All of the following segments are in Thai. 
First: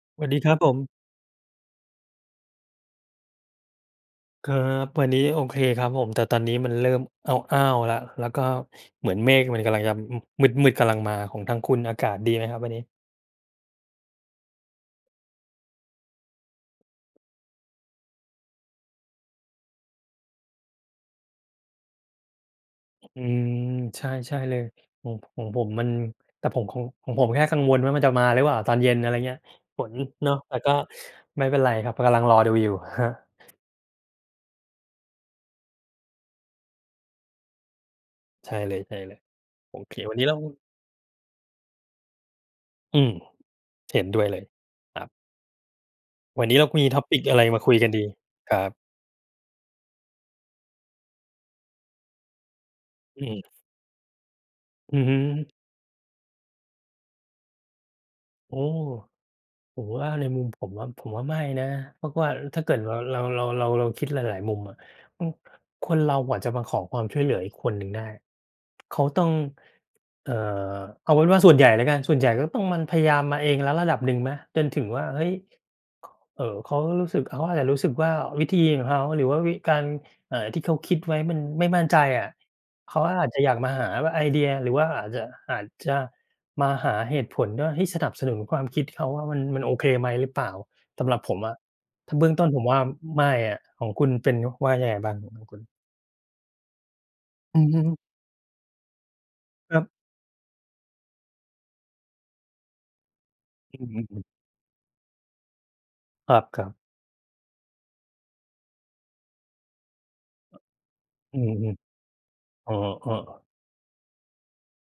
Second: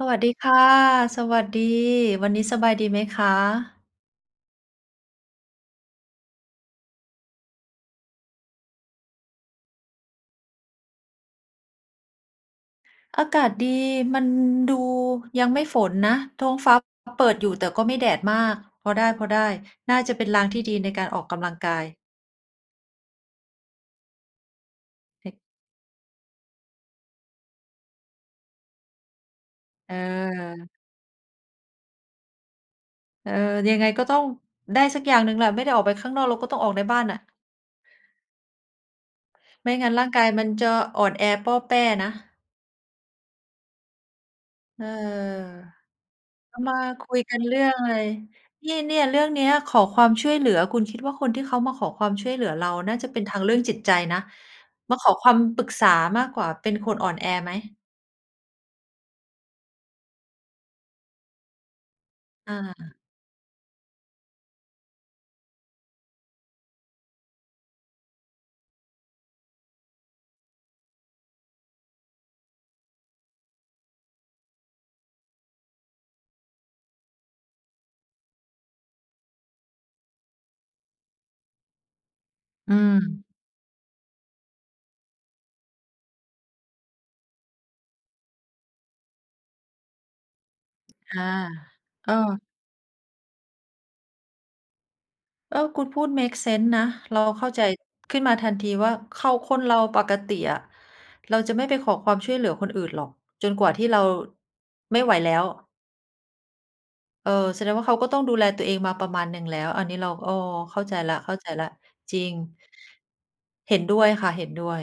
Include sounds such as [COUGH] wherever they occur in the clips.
สวัสสวัดีสดีคคร่ับะ ผม สวัสดี วันนี้สบายดีไหมคะ? ครับ วันนี้โอเคครับผม แต่ตอนนี้มันเริ่มอ้าว ๆ แล้ว แล้วก็เหมือนเมฆมันกำลังจะ ม มืด ๆ กำลังมา ของทางคุณอากาศดีไหมครับวันนี้? อากาศดี มันดูยังไม่ฝนนะ ท้องฟ้า เปิดอยู่ แต่ก็ไม่แดดมาก พอได้ ๆ น่าจะเป็นลางที่ดีในการออกกำลังกาย อืม ใช่ ใช่เลย ของ เต ของผมมัน แต่ผมคง ของผมแค่กังวลว่ามันจะมาหรือเปล่าตอนเย็น อะไรเงี้ย ฝเนเนาะ แต่ออ ก็ไม่เป็นไรครับ กำลังรอดูอยู่ครับ เออ ยังไงก็ต้องได้สักอย่างหนึ่งแหละ ไม่ได้ออกไปข้างนอก เราก็ต้องออกในบ้านน่ะ ใช่เลย ไๆ มโอ่งัเ้ค นร่าวงันนกี้ายเรา มันจะอ่อนแอป้อแป้นะ อืม เห็นด้วยเลย เออ ครับ วันนเีร้าเรามามี คุtopic ยอกะัไนรเรมื่าอคงุยอกัะนไร ดี? ครันี่ บ เนี่ย เรื่องเนี้ยขอความช่วยเหลือ คุณคิดว่าคนที่เขามาขอความช่วยเหลือเรา น่าจะเป็อนืทางม เรื่องจิตใจนะ มอืาอขอฮึ ความปรึกษามากกว่า เป็นคนอ่อนแอไหม? โอ้ ผมว่า ในมุมผมว่า ผมว่าไม่นะ เพราะว่าอถ้าเกิดว่า าเรา เรา เรา เราคิดหลาย ๆ มุมอะ อือ คนเราอะจะมาขอความช่วยเหลืออีกคนหนึ่งได้ เขาต้อง เอ่อ เอาเป็นว่าส่วนใหญ่แล้วกัน ส่วนใหญ่ก็ต้อง มันพยายามมาเองแล้วระดับหนึ่งไหม จนถึงว่า เฮ้ย ข เอ่อ เขารู้สึก เขาอาจจะรู้สึกว่าวิธีของเขา หรือว่าวิ การ อ่า ที่เขาคิดไว้มันไม่มั่นใจอะ อืเขาอม าจจะอยากมาหาว่า ไอเดีย หรือว่าอาจจะ อาจจะมาหาเหตุผลว่า ให้สนับสนุนความคิดเขา ว่ามัน มันโอเคไหมหรือเปล่า สำหอรับา ผมอะ กถ้าเบื้อง็ ต้นผมว่าไม่อะ ของคุณเป็น ว่ายังไงบ้าง อือ ของเคอุอ ณ? คุณพูดเมกเซนส์นะ เราเข้าอืใจอฮึ ขึ้นมาทันทีว่าเขา คนเรคารับ ปกติอะ เราจะไม่ไปขอความช่วยเหลือคนอื่นหรอกจนกว่าอทีื่เราม ไม่ไหวแล้ว ครับ ๆ เออ แสดงว่าเขาก็ต้องดูแลตัวเองมาประมาณหนึ่งแล้ว อันนี้เรา อ้อ เข้าใจแล้ว อือฮึ ๆ จริง อ๋อ ๆ เห็นด้วยค่ะ เห็นด้วย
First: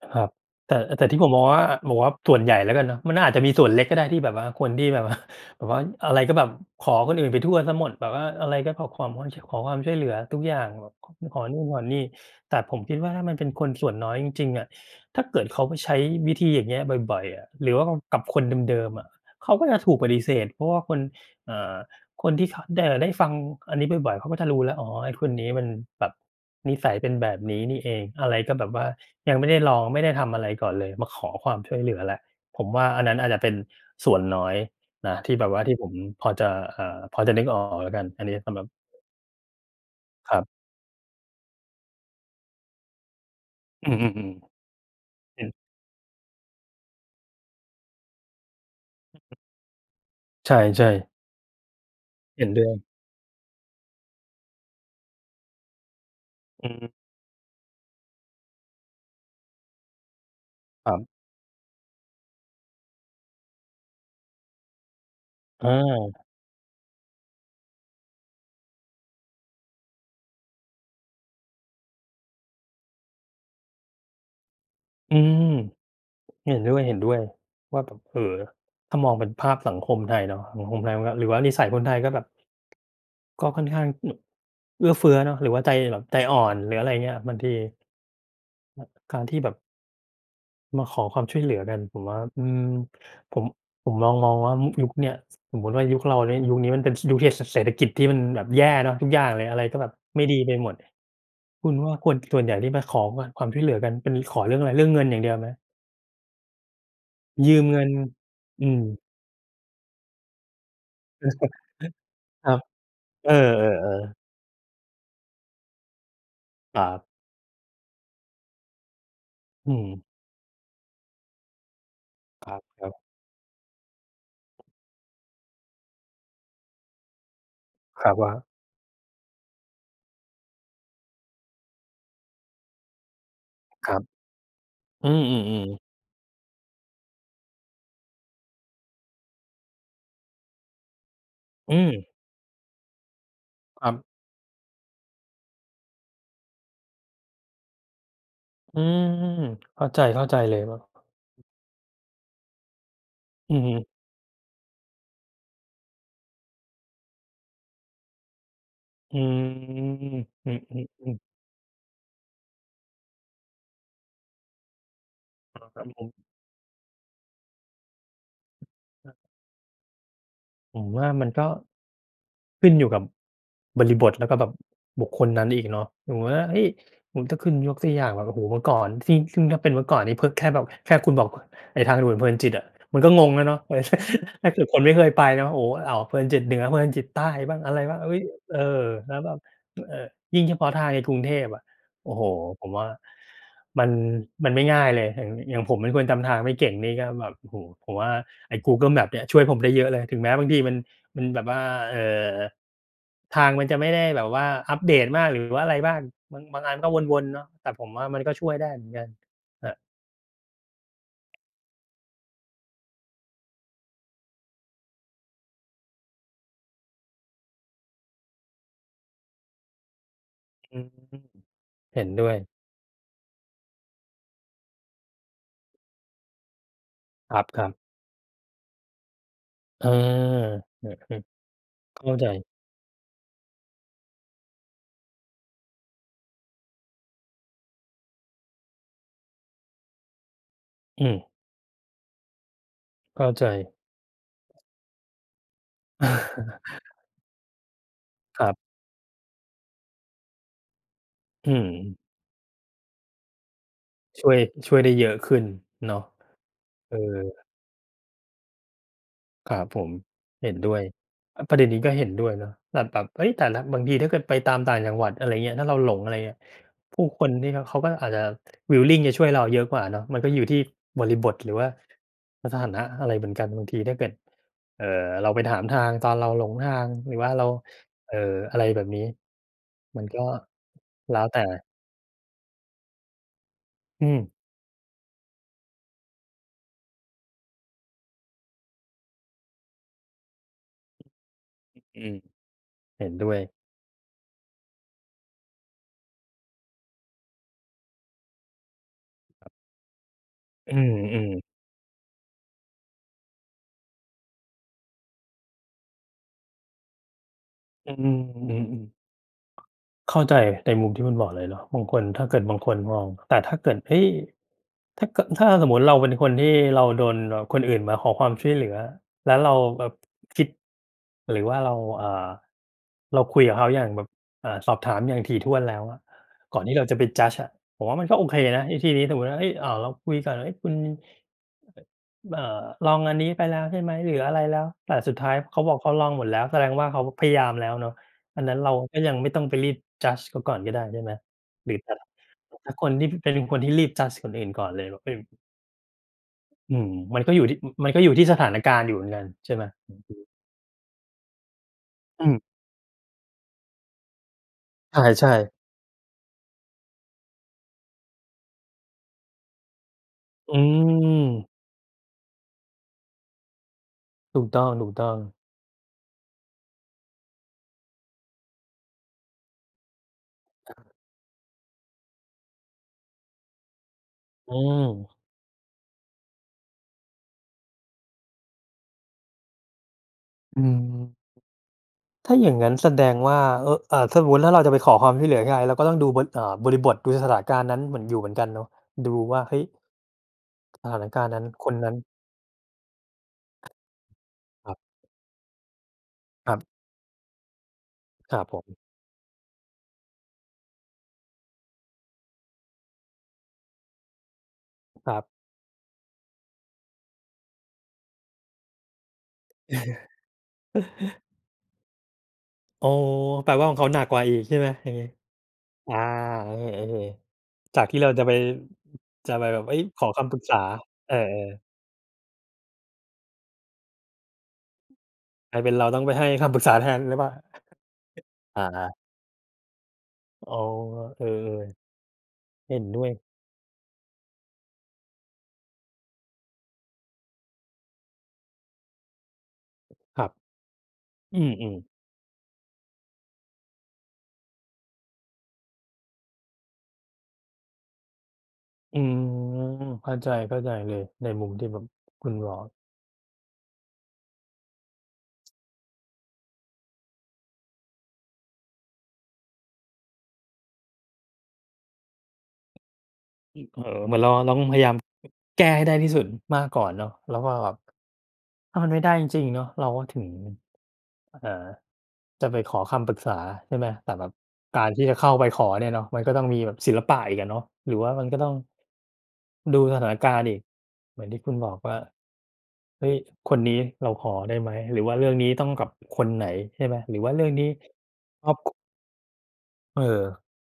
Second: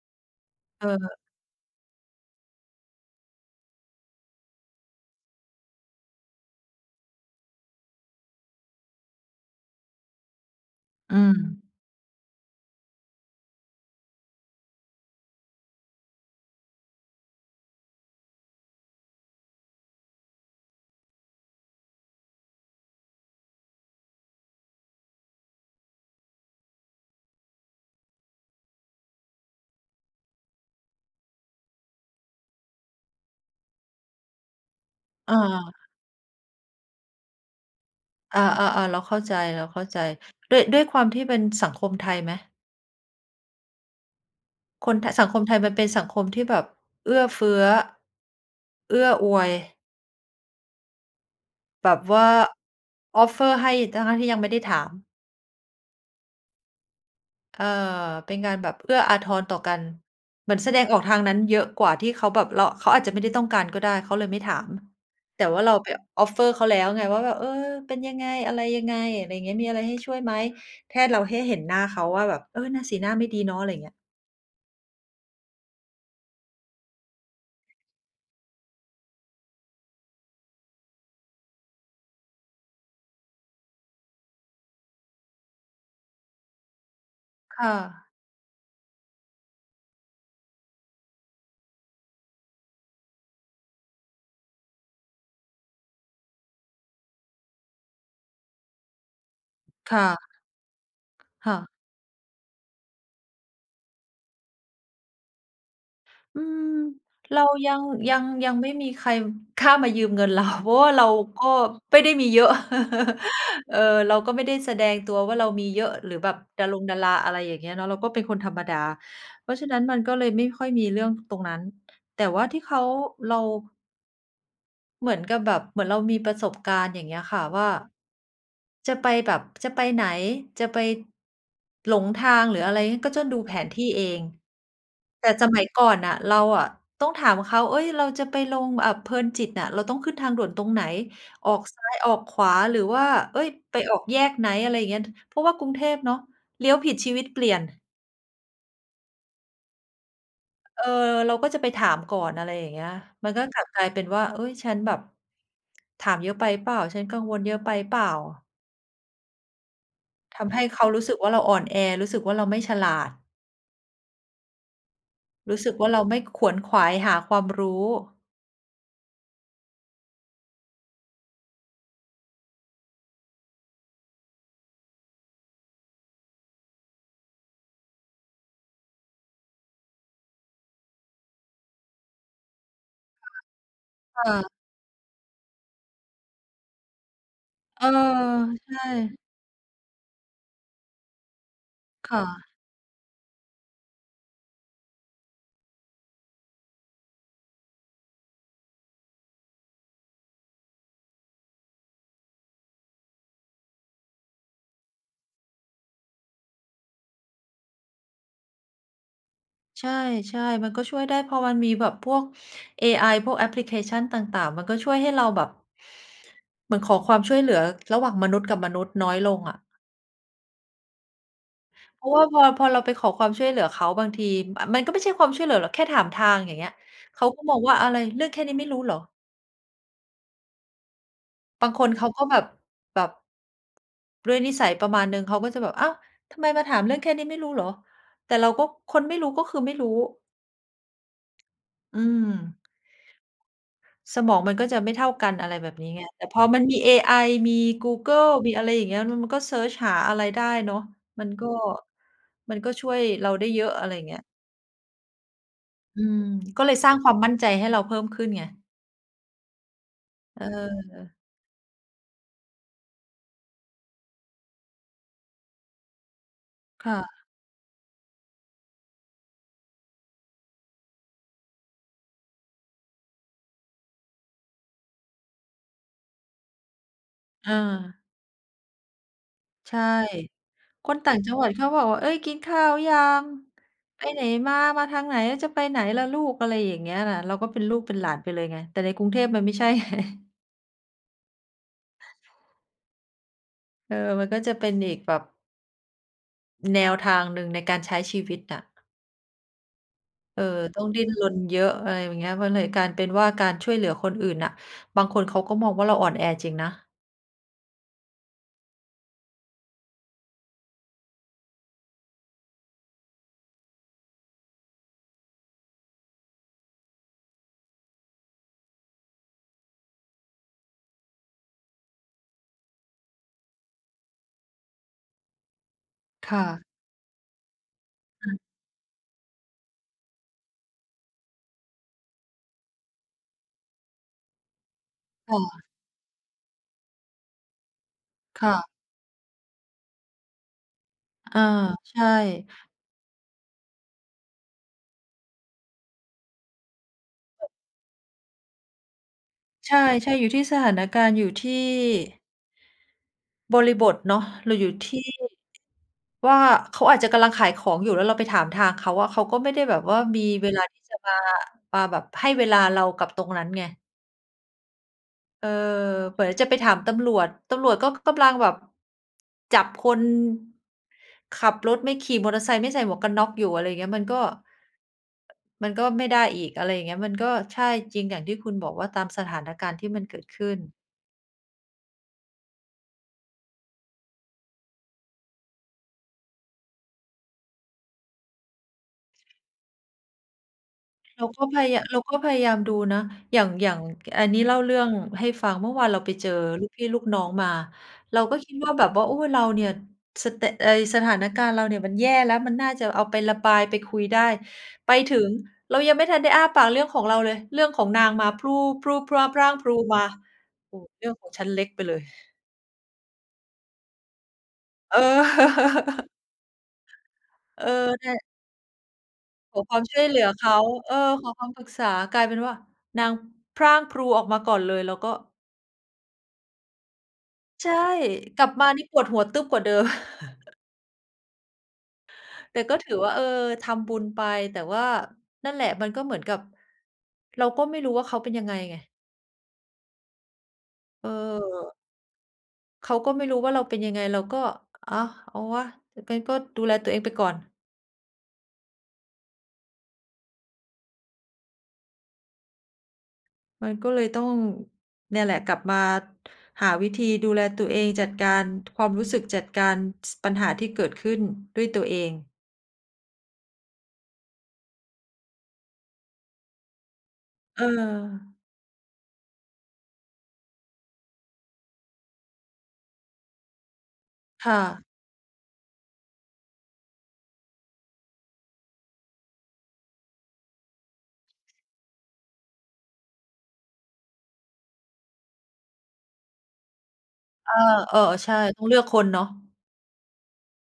ครับ แต่ เแต่ทออ ี่ผมมองว่า ผมว่าส่วนใหญ่แล้วกันเนาะ มันอาจจะมีส่วนเล็กก็ได้ที่แบบว่า คนที่แบบ ว่า แบบว่าอะไรก็แบบขอคนอื่นไปทั่วเสียหมด แบบว่าอะไรก็ขอความว่า ช ขอความช่วยเหลือทุกอย่าง แบบ ข-ออ ืขอนู่ม นขอนี่ แต่ผมคิดว่า ถ้ามันเป็นคนส่วนน้อยจริง ๆ อะ ถ้าเกิดเขาไปใช้วิธีอย่างเงี้ยบ่อย ๆ อะ หรือว่าแบบกับคนเดิม ๆ อะ เขาก็จะถูกปฏิเสธ เพราะว่าคน อ่า คนที่เขา ด เอ่อ ได้ฟังอันนี้บ่อย ๆ เขาก็จะรู้แล้ว "อ๋อ ไอ้คนนี้มันแบบนิสัยเป็นแบบนี้นี่เอง อะไรก็แบบว่ายังไม่ได้ลอง ไม่ได้ทำอะไรก่อนเลย มาขอความช่วยเหลือแล้ว" ผมว่าอันนั้นอาจจะเป็นส่วนน้อยนะ ที่แบบว่าทเออ ี่ผมพอจะ เอ่อ พอจะนึกออกแล้วกัน อันนี้อา สำหรับ ๆ ๆ เราเข้าใจ ครับ ๆ ด้วย ด้วยความที่เป็นสังคมไทยไหม? อือ ๆ คนไทย สังๆ คเห็มไน ทยมันเป็นสังคมที่แบบเอื้อเฟื้อ เอื้ออวย ใช่ ๆ แบบว่า เห็นด้วย Offer ให้ทั้ง ๆ ที่ยังไม่ได้ถาม อืม เออ เป็นการแบบเอื้ออาทรต่อกัน เหมือนแสดคงรัออบ กทางนั้นเยอะกว่า ที่เขาแบบ เรา เขาอาจจะไม่ได้ต้องการก็ได้ เขาเลยไม่ถาม แต่ว่าเราไป อา Offer เขาแล้วไง ว่าแบบ "เออ เป็นยังไง? อะไรยังไง" ไรเงี้ย "มีอะไร ให้ช่วยไหม?" แค่เรา แค่เห็นหน้าเขาว่าแบบ "เออ หน้า สีหน้าไม่ดีเนาะ" ไรอย่างเงี้ย อืม เห็นด้วย ๆ ว่าแบบ เอ่อ ถ้ามองเป็นภาพสังคมไทยเนาะ สังคมไทยมันก็ หรือว่านิสัยคนไทยก็แบบ ก็ค่อนข้าง [HICCUPS] เอื้อเฟื้อเนาะ หรือว่าใจแบบใจอ่อน หรืออะไรอย่างเงี้ย บางที ค่ะ อ การที่แบบ มาขอความช่วยเหลือกัน ผมว่า อืม ผม ผมมอง ๆ ว่า ม ยุคเนี่ย ส สมมุติว่ายุคเรานี่ ยุคนี้มันเป็น ส ยุคที่เศษ เศรษฐกิจที่มันแบบแย่เนาะ ทุกอย่างเลย อะไรก็แบบค่ะ ไม่ดีไปหมด ค่คะ ุณว่าคน ส่วนใหญ่ที่มาขอ มา ความช่วยเหลือกัน เป็นขอเรื่องอะไร เรื่องเงินอย่างเดียวไหม? อืม เรายืมยัเงง ิน ยัง ยังอืไม่ม มีใครกล้ามายืมเงินเรา เพราะว่าเราก็ไม่ได้มี[CHUCKLES] เยอคะ รับ เอ[CHUCKLES] เออ อ เรๆ าๆ ก็ไม่ได้แสดงตัวว่าเรามีเยอะ หรือแบบดารคงรัดาบ รา อะไรอย่างเงี้ยเนาะ เราก็เป็นคนธรรมดา เพราะฉะอืนั้นมันม ก็เลยไม่ค่อยมีเรื่องตรงนั้น แต่ว่าคที่เขา รับ ๆ เรา เหมือนกับแบบ เหมือนเรามี ประสบการณ์ อย่างเงี้ยค่ะ ว่า ครับ ว่า? จะไปแบบ จะไปไหน จะไป หลงทาง หรืออะไรงี้ ก็จะดูแผนที่ครัเบ อง อืแต่ สมัอ ยๆ ๆ ก่อนน่ะเราอะต้องถามเขา "เอ๊ย เราจะไปลง อ่า เพลินจิตอะ เราต้องขึ้นทางด่วนตรงไหน? ออกอซ้าย ืม ออกขวา หรือว่า เฮ้ย! ไปครัออบ กแยกไหน?" อะไรอย่างเงี้ย ท เพราะว่ากรุงเทพเนาะ เลี้ยวผิดชีวิตเปลี่ยน อืม เข้าใจ เข้าใจเลยว่า เออ เราก็จะไปถามก่อน อะไรอย่างเงี้ย มันก็อืกลอับฮึ กลายเป็นว่า "เฮ้ย! ฉันแบบ ถามเยอะไปเปล่า ฉันกังวลเยอะไปเปล่า?" อืม ทอืำ ให้เขารู้สอ ึๆ กๆ ว่าเราอ่อนแอ รู้สึกว่าเราไม่ฉลาด รอู้๋สอ ึกครัวบ่าเผราม ไม่ขวนขวายหาความรู้ ครับ ผมว่ามันก็ขึ้นอยู่กับบริบท แล้วก็แบบบุคคลนั้นอีกเนาะ สมมุติว่า เฮ้ย! โอ้ ถ้าขึ้น ยกตัวอย่างแบบ โอ้โฮ เมื่อก่อนที่ ซึ่งถ้าเป็นเมื่อนี่ เพิ่ง แค่แบบ แค่คุณบอกว่า ไอ้ทางด่วนเพลินจิตอะ มันก็งงแล้วเนาะ เออ ใช่ อถ้า าเกิดคนไม่เคยไปนะ โอ้โฮ อ้าว เพลินจิตเหนือ เพลินจิตใต้บ้าง อะไเรออ บ้าง เฮ้ย! เอใชอ แล่ ้วแบบ อ เออ ยิ่งเฉพาะทางในกรุงเทพอะ โอค้่โฮ ะ ผมว่ามัน มันไม่ง่ายเลย อย่าง อย่างผมเป็นคนจำทางไม่เก่งนี่ก็แบบ โอ้ ผมว่าไอ้ Google Maps เนี่ยช่วยผมได้เยอะเลย ถึงแม้บางทีมัน มันแบบว่า เอ่อ ทางมันจะไม่ได้แบบว่าอัปเดตมาก หรือว่าอะไรบ้าง บาง บางอันก็วน ๆ เนาะ แต่ผมว่ามันก็ช่วยได้เหมือนกัน แบบ ใช่ ๆ มันก็ช่วยได้ พอมันมีแบบพวกเอไอ พวกแอปพลิเคชันต่าง ๆ มันก็ช่วยให้เราแบบ เหมือนขอความช่วยเหลือ ระหว่างมนุษย์กับมนุษย์น้อยลงอะ อืม เห็เพนราะวด่้าวพย อ พอเราไปขอความช่วยเหลือเขา บางที อา มันก็ไม่ใช่ความช่วยเหลือหรอก แค่ถามทาง อย่างเงี้ย เขาครก็มอง ัวบ ่ๆ า "อะไร เรื่องแค่นี้ไม่รู้เหรอ?" เออ เออ บางคนๆ เเขข้าาก็ใจ แบบ แบบ ด้วยนิสัยประมาณหนึ่ง เขาก็จะแบบ "อ้าว ทำไมมาถาม เรื่องแค่นี้ไม่รู้เหรอ?" แต่เราก็ คนไม่รู้ ก็คือไม่รู้ อืม อืม เข้าใจ สมองมันก็จะไม่เท่ากัน อะไรแบบนี้ไง แต่พอ มันมีเอ[CHUCKLES] ไอ มีกูเกิล ครมัีบ อะไรอย่างเงี้ย ล มันก็เซิร์ชหาอะไรได้เนาะ มัน ก็ อืม มันก็ช่วยเราได้เยอะ อะไรอย่างเงี้ย ช่วย ช่วยได้เยอะขึ้นเนาอะ ืม ก็เลยสรเ้อาอ งความมั่นใจให้เราเพิ่มขึ้นไง ครับผม เเห็นด้วย ออ อา ประเด็นนี้ก็เห็นด้วยเนาะ แต่แบบ เอ๊ย แต่ละ บางทีถ้าเกิดไปตามต่างจังหวัด อะไรอย่างเงี้ย ถ้าเราหลง อะไรเงี้ย ค่ผู้คะ นที่เขา เขาก็อาจจะ willing จะช่วยเราเยอะกว่าเนาะ มันก็อยู่ที่บริบท หรือว่าสถานะอะไรเหมือนกัน บางทีถ้าเกิด เอ่อ เราไปถามทางตอนเราหลงทาง หรือว่าเรา เออ เอ่อ อะไรแบบนี้ ใช่ มันก็คนต่แาล้ง วจัแตงหวัดเข่ าบอกว่า "เอ๊ย กินข้าวยัง? ไอปืไหนม มา? มาทางไหน? จะไปไหนล่ะลูก?" อะไรอย่างเงี้ยน่ะ เราก็เป็นลูกเป็นหลานไปเลยไง แต่ในกรุงเทพมันไม่ใช่ ไง ฮ อืม เห็นด้วย เออ มันก็จะเป็นอีกแบบ แนวทางหนึ่งในการใช้ชีวิตอะ เออ อืต้องดิ้นรนม ๆ เยอะ อะไรอย่างเงี้ย มันเลยการ เป็นว่า การช่วยเหลือคนอื่นน่ะ บางคนเขาก็มองว่าเราอ่อนแอจริงนะ อืม อือ ๆ เข้าใจในมุมที่คุณบอก เลยเนาะ บางคน ถ้าเกิดบางคนมอง แต่ถ้าเกิด เฮ้ย ถ้าเกิด ถ้าสมมุติเราเป็นคนที่เราโดนแบบคนอื่นมาขอความช่วยเหลือ แล้วเราแบบ คิด หรือว่าเรา อ่า เราคุยกับเขาอย่างแบบ อ่า สอบถามอย่างถี่ถ้วนแล้วอะ ค่ก่อะ นที่เราจะไป judge อะ ผมว่า มันก็โออือ เคนะวิธีนี้ สมมุติว่า เฮ้ย อ่า เราคุยก่อน เฮ้ย คุณ อ่า ลองอันนี้ไปแล้วใช่ไหม หรืออะไรแล้ว แต่สุดท้คาย่เขาะ บอกเขาลองหมดแล้ว แสดงว่าเขาพยายามแล้วเนาะ อัคนน่ั้นะ เราก็ยังไม่ต้องไปรีบ judge เขาก่อนก็ได้ ใช่ไหม อา หรือแบใชบ ่ แต่ถ้าคนที่ เป็นคนที่รีบ judge คนอื่นก่อนเลยแบบ อืม อืม มันก็อยู่ที่ อ มันก็อยู่ที่สถานการณ์อยู่เหมือนกัน ใช่ไหม? ใชอือฮ่ ๆ ึ อยู่ที่สถานการณ์อยู่ที่ อืม บริบทเนาะ หรืออยู่ ทใี่ ช่ ๆ ว่าเขาอาจจะกำลังขายของอยู่ แล้วเราไปถามทางเขาอะ เขาก็ไม่ได้แบบว่ามี เวอลาที่จะมา ืม มาแบบให้เวลาเรากับตรงนั้นไง ถูกต้อง ๆ เออ เหมือนจะไปถามตำรวจ ตำรวจก็ กำลังแบบ จับคน ขับรถไม่ ขี่มอเตอร์ไซค์ไม่ใส่หมวกกันน็อกอยู่ อะไรอย่างเงี้ย มันก็ อืม มันก็ไม่ได้อีก อะไรอย่างเงี้ย มันก็ ใช่ จริงอย่างที่คุณบอกว่าตามสถานการณ์ที่มันเกิดขึ้อืน ม ถ้าอย่างงั้นแสดงว่า อ อ่า ถ้าสมมุติถ้าเราจะไปขอความที่เหลือยังไง เราก็ต้องดูบน อ่า บริบท ดูสถานการณ์นั้นเหมือน อยู่เหมือนกันเนาะ ดูว่า เฮ้ย! สถานกเราารณ์นกั้็น พคนยา นั้เรน าก็พยายามดูนะ อย่าง อย่าง ก อันนี้เล่าคเรรืับ ่องให้ฟัง เมื่อวานเราไปเจอ ครับ ลูกพี่ลูกน้องมา เรากค็รับคิดผว่ม า แบบว่า โอ้ เราเนี่ยสแตก เฮ้ย สถานการณ์เราเนี่ย มันแย่แล้ว มันน่าจะเอาไประบาย ไปคุยได้ ไปคถรึับ ง เรายังไม่ทันได้อ้าปากเรื่องของเราเลย เรื่องของนางมาพู่ ๆ พร่า ๆ พรั่งพรู ออกมา โอ้โฮ เรื่อง[CHUCKLES] ของฉันเล็กไปเลย โอ้ แปลว่าของเขาหนักกว่าอีก ใช่ไหมอย่าเงออ งี้? อา [CHUCKLES] เออ เออ ๆ จากที่เนรา่จะะ ไป จะไปขแบอบ เอค๊วย ามชข่วอย เหคลือำปรึกเขษา า เอเออ อ ขอคำปๆ รึกษา กลายเป็นว่า นางพรั่งพรูออกมาก่อนเลย เราก็ กลายเป็นเราต้องไปให้คำปรึกษาแทนหรือเปล่า ใช่ กลับอมานี่า ปวดหัวตึ๊บกว่าเดิม อ๋[CHUCKLES] อ เออ แต่ๆ เหก็็นถืดอ้วว่ย า เออ ทำบุญไป แต่ว่า นั่นแหละ มันก็เหมือนกับ เราก็ไม่รู้ว่าเขาเป็นยังไงไง ครับ เอืออ ม ๆ เขาก็ไม่รู้ว่าเราเป็นยังไง เราก็ "อา เอาวะ! ก งั้นก็ดูแลตัวเองไปก่อน" อืม เข้าใจ เข้าใจเลย ในมุมที่แบบคุณบอก มันก็เลยต้อง เนี่ยแหละ กลับมาหาวิธีดูแลตัวเอง จัดการ ความรู้สึก จัดการ ส ปัญหาที่เกิดขึ้นด้วยตัวเอง อ เอ่อ เหมือนเราร้อง พยายาม แก้ให้ได้ที่สุดมากก่อนเนาะ แล้วก็เแบบ ออ ถ้ามันไม่ได้จริง ๆ เนาะ เราก็ถึง อ เอ่อ จะไปขอคำปรึกษา ใช่ไหม แต่แบบค่กาะ รที่จะเข้าไปขอเนี่ยเนาะ มันก็ต้องมีแบบศิลปะอีกอะเนาะ หรือว่ามันก็ต้อง ดูสถานการณ์อีก เหมือนที่คุณบอก ว่า "เฮ้ย! คนนี้เราขอได้ไหม? หรือว่าเรื่องนี้ต้องกับคนไหนใช่ไหม? หรือว่าเรื่อองา นี้เออ ๆ ใช่ ครอบ ต้องค" เลือกคนเนาะ เออ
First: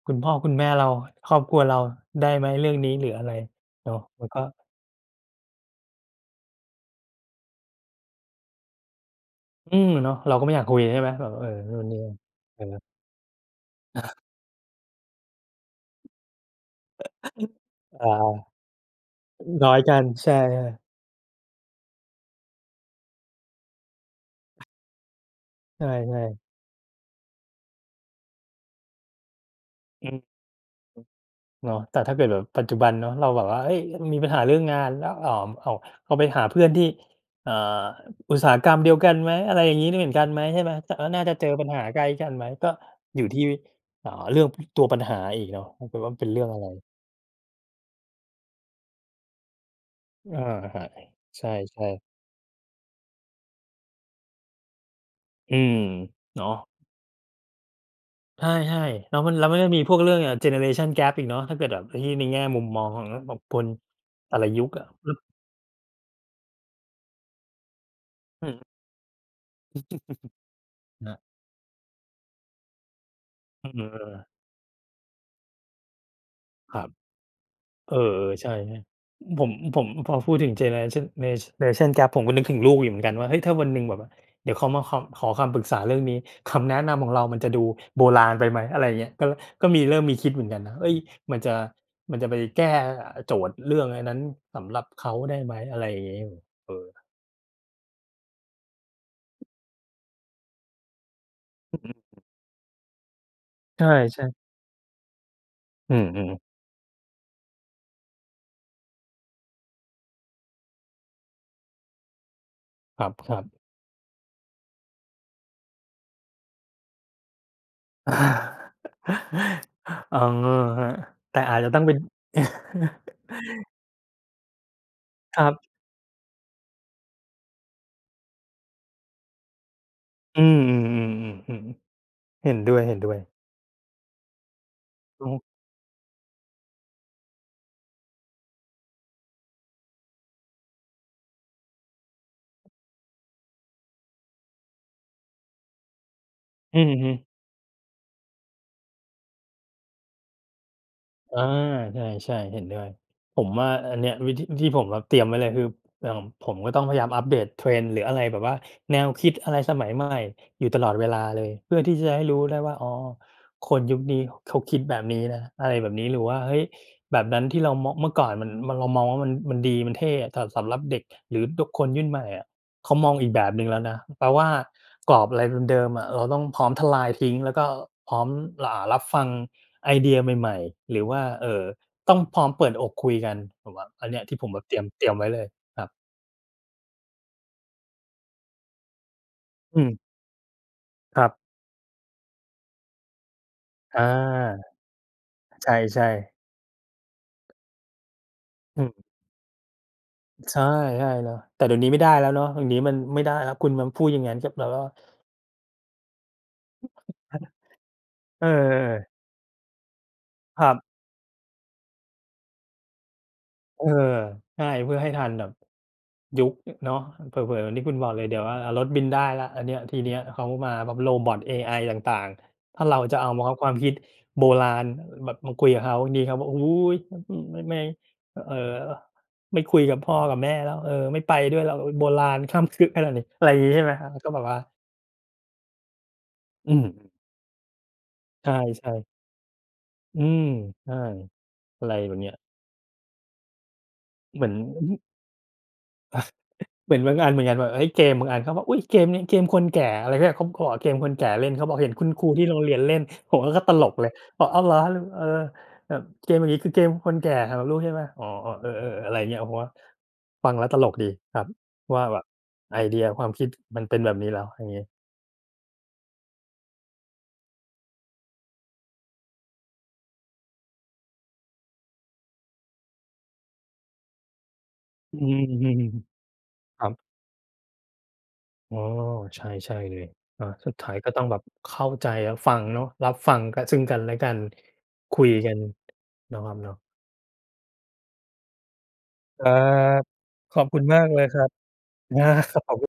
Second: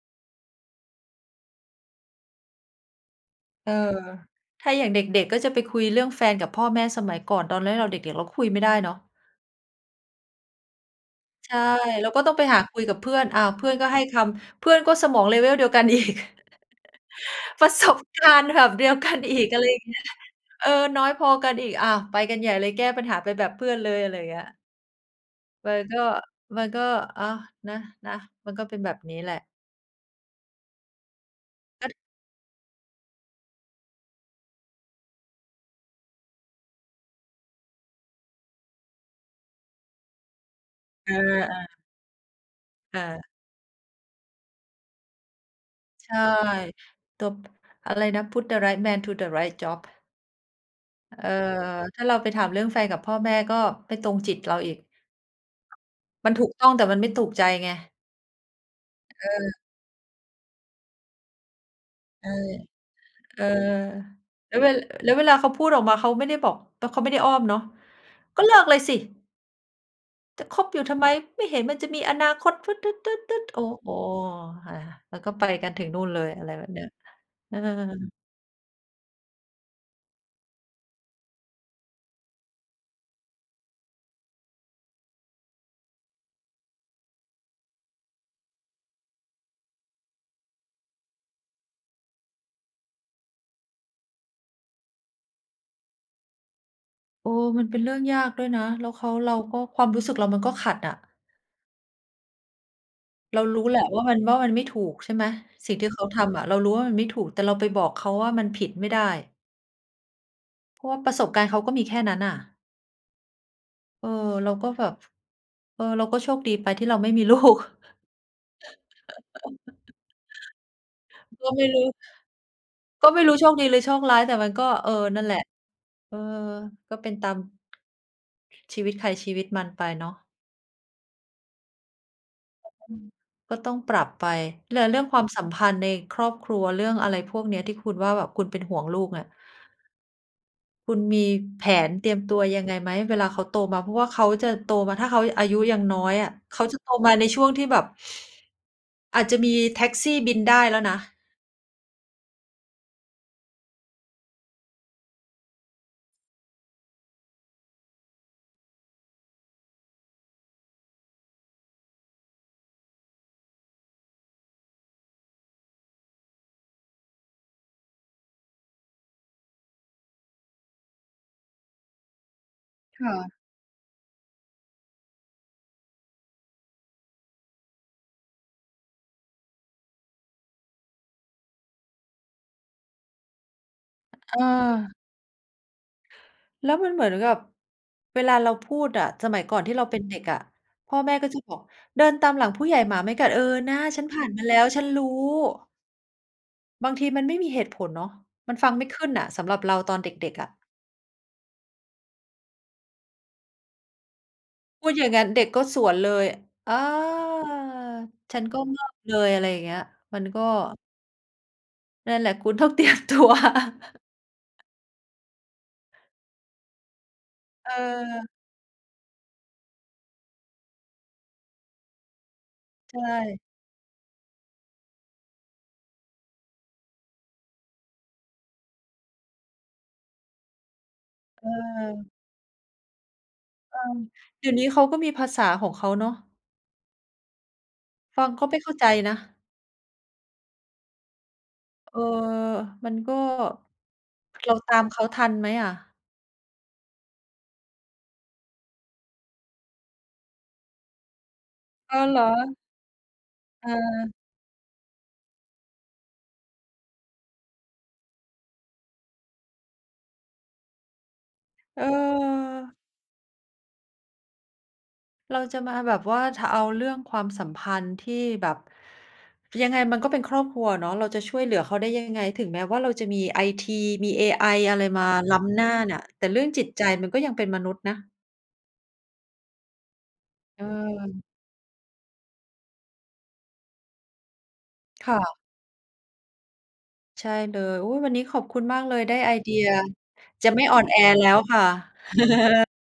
"คุณพ่อคุณแม่เรา ครอบครัวเราได้ไหมเรื่องนี้?" หรืออะไรเออ เนาะ มันก็ ถ้าอย่างเด็ก ๆ ก็จะไปคุยเรื่องแฟนกับพ่อแม่สมัยก่อน ตอนนั้นเราเด็ก ๆ เราคุยไม่ได้เนาะ อืม อาเนาะ เราก็ไม่อยากคุย ใช่ไหม แบบ เออ ใช่ นู่นนี่ เราก็ต้องไป หเอาคุอ ยกับเพื่อน อ้าว เพื่อนก็ ให้คำ เพื่อนก็สมอง Level เดียวกันอีก [CHUCKLES] ประสบอา กาอ รณ์แบบเดียวกันอีก อะไรน้ออยย่างกเงัี้น ย ใช่ เออ ๆ น้อยพอกันอีก อา ไปกันใหญ่เลย แก้ปัญหาไปแบบเพื่อนเลย อะไรเงี้ย มัในชก็ ่ ๆ มันก็ อา นะ นะ มันก็เป็นแบบนี้แหละ อืม เนาะ กแ็ ต่ถ้าเกิดแบบปัจจุบันเนาะ เราแบบว่า เอ๊ย ล มีปัญหาเรื่องงานแล้ว อ่า เอา เอาไปหาเพื่อนที่ เอ่อ อุตสาหกรรมเดียวกันไหม อะไรอย่างงี้ ล เหมือนกันไหม ใช่ไหม จะ เรเาออ น่าจะเจอปัญๆ หาใกล้กันไหม ก็ค่อยะ ู่ที่ อ่า เรื่อง พ ตัวปัญหาอีกเนาะ ถ้าเกิดวใ่ชา่ เป็นเรื่องอะไร ตัว อะไรนะ Put the right man to the right job เออ ครับ เออ ใช่ ถๆ ้าเราไปถามเรื่องแฟนกับพ่อแม่ก็ไม่ตรงจิตเราอีก อืม มันเถนาูกะ ต้อง แต่มันไม่ถูกใจไง ใช่ ๆ แล้วเมัน แล้วออ มันจะมีพวกเรื่อง อ่า เจเนอเรชัน Gap อีกเนาะ ถ้าเกิดแบบไอ้ที่ ในใช่ แง่มุมมองของ ล แบเบออ พลแต่ละแล้ยวุเว คอะ อแลื้วเม วลาเขาพูดออกมา เขาไม่ได้บอก ต เขาไม่ได้อ้อมเนาะ "ก็อืเลิม กเลยสิ!" "จะคบอยู[CHUCKLES] ่ทำไม? ครับ ไม่เห็นมันจะมีอนาคต!" โอ้อือ เอโฮ อ ๆ อา แล้วก็ไปกันถึงนู่นเลย อะไรแบบคเนรี้ัย บ อเออ า ๆ ใช่ ๆ อ ผม ผม พอพูดถึงเจเนอเรชัน เน ช เนชัน Gap ผมก็นึกถึงลูกอยู่เหมือนกันว่า เฮ้ย ถ้าวันหนึ่งแบบ เดี๋ยวเขามาคำ ขอคำปรึกษาเรื่องนี้ คำแนะนำของเรามันจะดูโบราณไปไหม อะไรอย่างเงี้ย ก็ ก็มีเริ่มมีคิดเหมือนกันนะ เฮ้ย มันจะ มันจะไปแก้ อ่า โจทย์เรื่องอันนั้นสำหรับเขาได้ไหม อะไรอย่างงี้ เออ เออ มันเป็นเรื่องยากด้วยนะ แล้วเขา เราก็ความรู้สึกเรามันก็ขัดอะ ผม เรารู้แหลใะ ชว่ามัน ่ ว่ๆ ามันไม่ถูก ใช่ไหม สิ่งที่อืเขาทม ำๆ อะเรารู้ว่ามันไม่ถูก แต่เราไปบอกเขาว่ามันผิดไม่ได้ เพราะว่าประสบการณ์เขาก็มีแค่นั้นน่ะ ครับ ๆ เออ เราก็แบบ เออ เราก็โชคดีไปที่เราไม่มี ลูก [CHUCKLES] เอา อือฮึ แต[CHUCKLES] ่ก็อาจไม่จะตรู้อ้ งเป็น ก็[CHUCKLES] ไม่รู้โชคดี หรือโชคร้าย แต่มันก็ เออ นั่นแหลคะ รับ เออ ก็เป็นตาม ชีวิตใครชีวิตมันไปเนาะ อืม ๆ ๆ ๆ ๆ เห็นด้วย ๆ ก็ต้องปรับไป เรื่อ เรื่องควาครมัสบ ัมพันธ์ในครอบครัว เรื่องอะไรพวกเนี้ยที่คุณว่าแบบคุณเป็นห่วงลูกเนี่ย คุณมีแผนเตรียมตัวยังไงไหมเวลาเขาโตมา? เพราะว่าเขาจะโตมา ถ้าเขาอายุยังน้อยอะ เขาจอะืโตอฮมึ าในช่วงที่แบบอาจจะมีแท็กซี่บินได้แล้วนะ เออ ใช่ ๆ เห็นด้วย ผมว่าอันเนี้ย วิธีที่ผมแบบเตรียมไว้เลย คืออย่างผมก็ต้องพยายามอัปเดต trend หรืออะไรแบบว่า แนวคิดอะไรสมัยใหม่อยู่ตลอดเวลาเลย เพื่อที่จะให้รู้ได้ว่า อ๋อ คนยุคนี้เขาคิดแบบนี้นะ อะไรแบบนี้ หรือว่า เฮ้ย แบบนั้นที่เรามอง เมื่อก่อน มัน มันเรามองว่า มัน มันดีมันเท่ แต่สำหรับเด็ก หรือบุคคลรุ่นใหม่อะ เขาคม่องอีะ กแบบหนึ่งแล้วนะ แปลว่ากรอบ อะไรเดิม ๆ อะ เราต้องพร้อมทลายทิ้ง แล้วก็พร้อม อ่า รับฟังไอเดียใหม่ ๆ หรือว่า เอ่อ ต้องพร้อมเปิดอกคุยกัน ผมว่าอันเนี้ยทอี่ผมแบบ เตรียม า เตรียมไว้เลยครับ แล้วมันเหมือนกับเวลาเราพูดอะ สมัยก่อนที่อืเรา ม เป็นเด็กอะ พ่อแม่ครกั็บ จะบอก "เดินตามหลังผู้ใหญ่หมาไม่กัด" เออ น่า อฉา ันผ่านมาแล้ว ฉันรู้ ใช่ ๆ บางทีมันไม่มีเหตุผลเนาะ มันฟังอไืม่ขม ึ้นน่ะ สำหรับเราตอนเด็ก ๆ อะ ใช่ ๆ เนาะ แต่เดี๋ยวนี้ไม่ได้แล้วเนาะ เดี๋ยวนี้มันไม่ได้แล้ว คุณมาพูดอย่างงั้นก็แปลว่า พูดอย่างนั้น เด็กก็สวนเลย อา ฉัเน ออ ก็มอบๆ เลย อะไรอย่างเงี้ย มันก็ ครับ นั่นแหละ คุณต้อง เตรียมตัว เออ [CHUCKLES] ใช่ เพื่อให้ทันแบบ ยุค อ เนาะ เผลอ ๆ เหมเือนที่คุณบอกเลออ ย เดี๋ยว อา อา รถบินได้แล้ว อันเนี้ยทีเนี้ยเขามาพร้อมโรบอต เอไอต่าง ๆ ถ้าใเชราจะเอา ่ บังคับความคิดโบราณ อ แบบมาคุยกับเขา บางทีเขาบอก "โอ้โฮ อ อือ ม ไม่ อ เอ่อ ไม่คุยกับพ่อกับแม่แล้ว เออ ไม่ไปเด้วยแล้ว เออ โอบอ ราณคร่ำครึขนาดนี้" อะไรงี้ เอใชอ ่ไหมครับ ก็แบเบดี๋ยว่วา นี้เขาก็มีภาษาของเขาเนาะ อืม ฟังก็ใชไม่เข้าใจ่ ๆ นะ อืม ใช่ อะไรเออ แบบเนี้ย มันก็ เหมืเอรน าตอาืมอฮเึ ขาทันไหมอะ? [CHUCKLES] เหมือนบางอันเหมือนกันว่า เฮ้ย! เกมบางอัน เขาบอก "อุ๊ย! เกมนี้เกมคนแก่" อะไรที่แบบเขา เขาบอก "เกมคนแก่เล่น" เขาบอก "เห็อน๋อ คุณเหรคอ? รูที่โรงเรียนเล่น" ผมอะก็เตลกเลย ออ บอก "อ้าวเหรอ? แล้วแบบ เออ แบบ เกมอย่างงี้คือ เกมคนแก่สำหรับลูกใช่เปล่า?" อ๋อ เออ ๆ อะไรอย่างเงี้ย ผมว่าฟังแล้วตลกดีครับ เว่าแบบออ ไอเดียความคิด มันเป็นแบบนี้แล้ว อย่างงี้ เราจะมาแบบว่า ถ เอาเรื่องความสัมพันธ์ที่แบบ ยังไงมันก็เป็นครอบครัวอะเนาะ เราจะช่วยเหลือเขาได้ยังไง ถึงแม้ว่าเราจะมีไอที มีเอไออะไร มาอืล้ำหน้าม น่ะ แต่เรื่องจิตๆ คใจรับ มันก็ยังเป็นมนุษย์นะ อ๋อ ใช่ ใช่เลย อา สุดท้ายก็ต้เออ องแบบเข้าใจ รับฟังเนาะ รับฟังกัน ซึ่งกันและกัน คคุ่ยะ กัน เนาะครับเนาะ ใช่เลย อุ๊ย! วันนี้ขอบคุณมากเลยได้ ไอคเรดัีย บ จะขไมอ่บอคุ่อณนแอมากเลแลย้ควรับ ค่ะ อา ครับ[CHUCKLES] ผม